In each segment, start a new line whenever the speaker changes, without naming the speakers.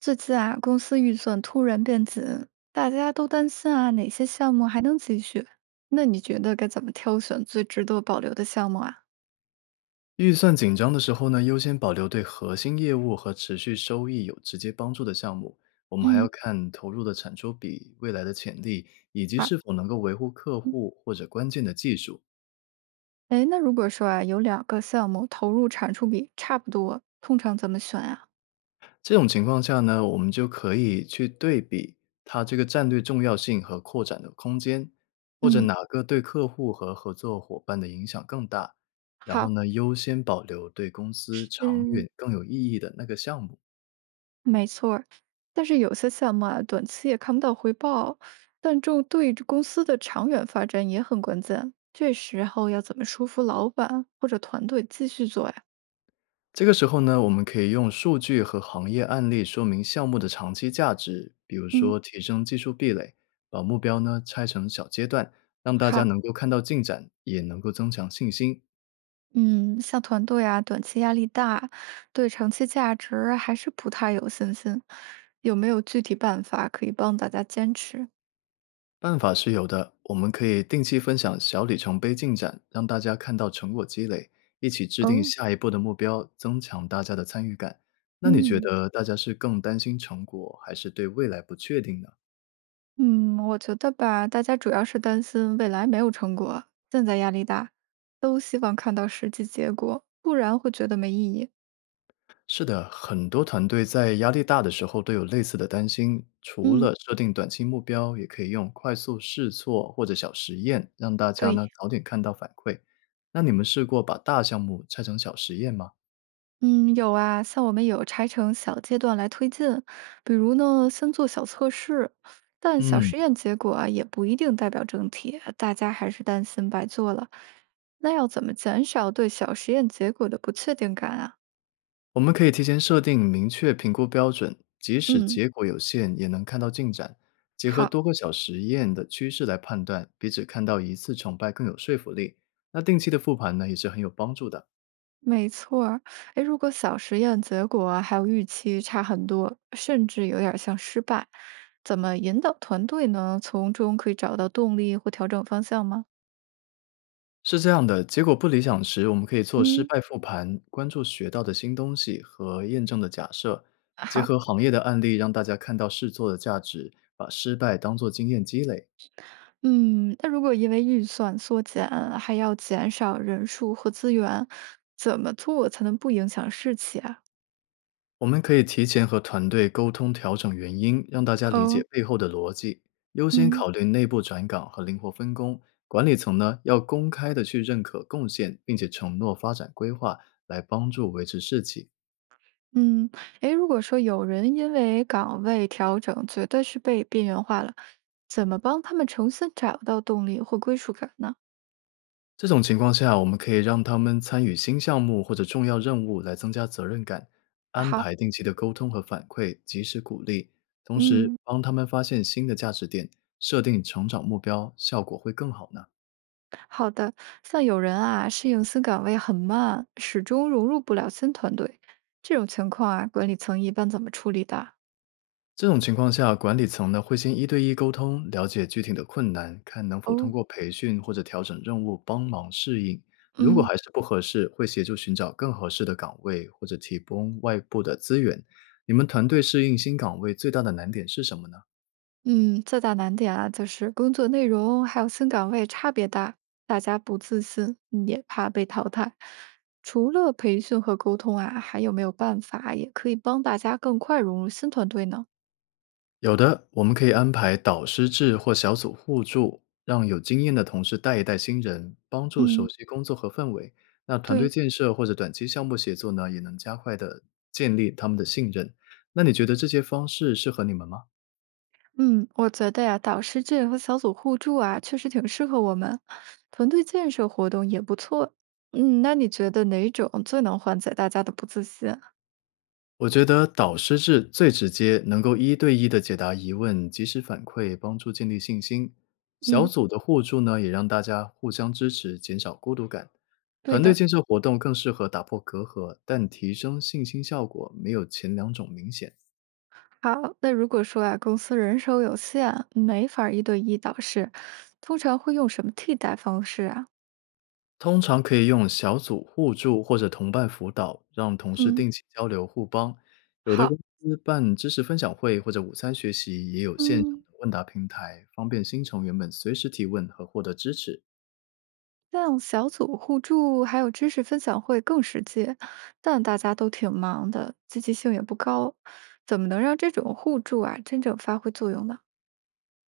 最近啊，公司预算突然变紧，大家都担心啊，哪些项目还能继续？那你觉得该怎么挑选最值得保留的项目啊？
预算紧张的时候呢，优先保留对核心业务和持续收益有直接帮助的项目。我们还要
嗯。
看投入的产出比、未来的潜力，以及
好。
是否能够维护客
嗯。
户或者关键的技术。
哎，那如果说啊，有两个项目投入产出比差不多，通常怎么选啊？
这种情况下呢，我们就可以去对比它这个战略重要性和扩展的空间，或者
嗯。
哪个对客户和合作伙伴的影响更大。然后
好。
呢，优先保留对公司长
嗯。
远更有意义的那个项目。
没错儿。但是有些项目啊，短期也看不到回报，但这对公司的长远发展也很关键。这时候要怎么说服老板或者团队继续做呀？
这个时候呢，我们可以用数据和行业案例说明项目的长期价值，比如
嗯。
说提升技术壁垒，把目标呢拆成小阶段，让大家
好。
能够看到进展，也能够增强信心。
嗯。像团队啊，短期压力大，对长期价值还是不太有信心，有没有具体办法可以帮大家坚持？
办法是有的，我们可以定期分享小里程碑进展，让大家看到成果积累，一起制定
哦。
下一步的目标，增强大家的参与感。那你觉
嗯
得大家是更担心成果，还是对未来不确定呢？
嗯。我觉得吧，大家主要是担心未来没有成果，现在压力大，都希望看到实际结果，不然会觉得没意义。
是的，很多团队在压力大的时候都有类似的担心。除
嗯。
了设定短期目标，也可以用快速试错或者小实验，让大家呢
对。
早点看到反馈。那你们试过把大项目拆成小实验吗？
嗯。有啊，像我们有拆成小阶段来推进，比如呢，先做小测试，但小
嗯，
实验结果啊，也不一定代表整体，大家还是担心白做了。那要怎么减少对小实验结果的不确定感啊？
我们可以提前设定明确评估标准，即使
嗯。
结果有限，也能看到进展。结合
好。
多个小实验的趋势来判断，比只看到一次成败更有说服力。那定期的复盘呢，也是很有帮助的。
没错儿。哎，如果小实验结果啊还有预期差很多，甚至有点儿像失败，怎么引导团队呢？从中可以找到动力或调整方向吗？
是这样的，结果不理想时，我们可以做失
嗯。
败复盘，关注学到的新东西和验证的假设，结
好。
合行业的案例，让大家看到试错的价值，把失败当作经验积累。
嗯。那如果因为预算缩减，还要减少人数和资源，怎么做才能不影响士气啊？
我们可以提前和团队沟通，调整原因，让大家理解
哦。
背后的逻辑，优先
嗯
考虑内部转岗和灵活分工。管理层呢，要公开的去认可贡献，并且承诺发展规划，来帮助维持士气。
嗯。诶，如果说有人因为岗位调整，觉得是被边缘化了，怎么帮他们重新找到动力或归属感呢？
这种情况下，我们可以让他们参与新项目或者重要任务来增加责任感，安
好。
排定期的沟通和反馈，及时鼓励，同时
嗯。
帮他们发现新的价值点，设定成长目标，效果会更好呢。
好的。像有人啊，适应新岗位很慢，始终融入不了新团队，这种情况啊，管理层一般怎么处理的啊？
这种情况下，管理层呢会先一对一沟通，了解具体的困难，看能否通
哦。
过培训或者调整任务帮忙适应。如果
嗯。
还是不合适，会协助寻找更合适的岗位或者提供外部的资源。你们团队适应新岗位最大的难点是什么呢？
嗯。最大难点啊，就是工作内容还有新岗位差别大，大家不自信，也怕被淘汰。除了培训和沟通啊，还有没有办法也可以帮大家更快融入新团队呢？
有的，我们可以安排导师制或小组互助，让有经验的同事带一带新人，帮助熟
嗯。
悉工作和氛围。那团队
对。
建设或者短期项目协作呢，也能加快的建立他们的信任。那你觉得这些方式适合你们吗？
嗯。我觉得呀，导师制和小组互助啊，确实挺适合我们。团队建设活动也不错。嗯。那你觉得哪种最能缓解大家的不自信啊？
我觉得导师制最直接，能够一对一的解答疑问，及时反馈，帮助建立信心。小
嗯。
组的互助呢，也让大家互相支持，减少孤独感。
对
团队
的。
建设活动更适合打破隔阂，但提升信心效果没有前两种明显。
好。那如果说啊，公司人手有限，没法儿一对一导师，通常会用什么替代方式啊？
通常可以用小组互助或者同伴辅导，让同事
嗯。
定期交流互帮。有的
好。
公司办知识分享会或者午餐学习，也有线上
嗯。
的问答平台，方便新成员们随时提问和获得支持。
像小组互助还有知识分享会更实际，但大家都挺忙的，积极性也不高，怎么能让这种互助啊真正发挥作用呢？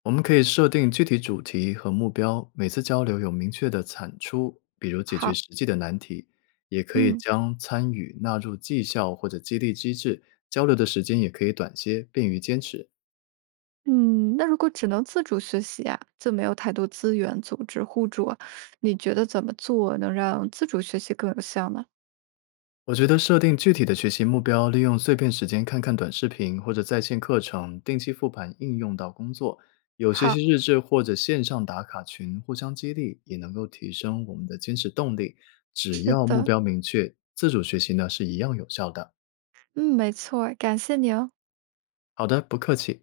我们可以设定具体主题和目标，每次交流有明确的产出，比如解决
好。
实际的难题，也可以
嗯。
将参与纳入绩效或者激励机制，交流的时间也可以短些，便于坚持。
嗯。那如果只能自主学习啊，就没有太多资源组织互助啊，你觉得怎么做能让自主学习更有效呢？
我觉得设定具体的学习目标，利用碎片时间看看短视频或者在线课程，定期复盘应用到工作。有学
好。
习日志或者线上打卡群互相激励，也能够提升我们的坚持动力。只
是
要目
的。
标明确，自主学习呢是一样有效的。
嗯。没错儿。感谢你哦。
好的，不客气。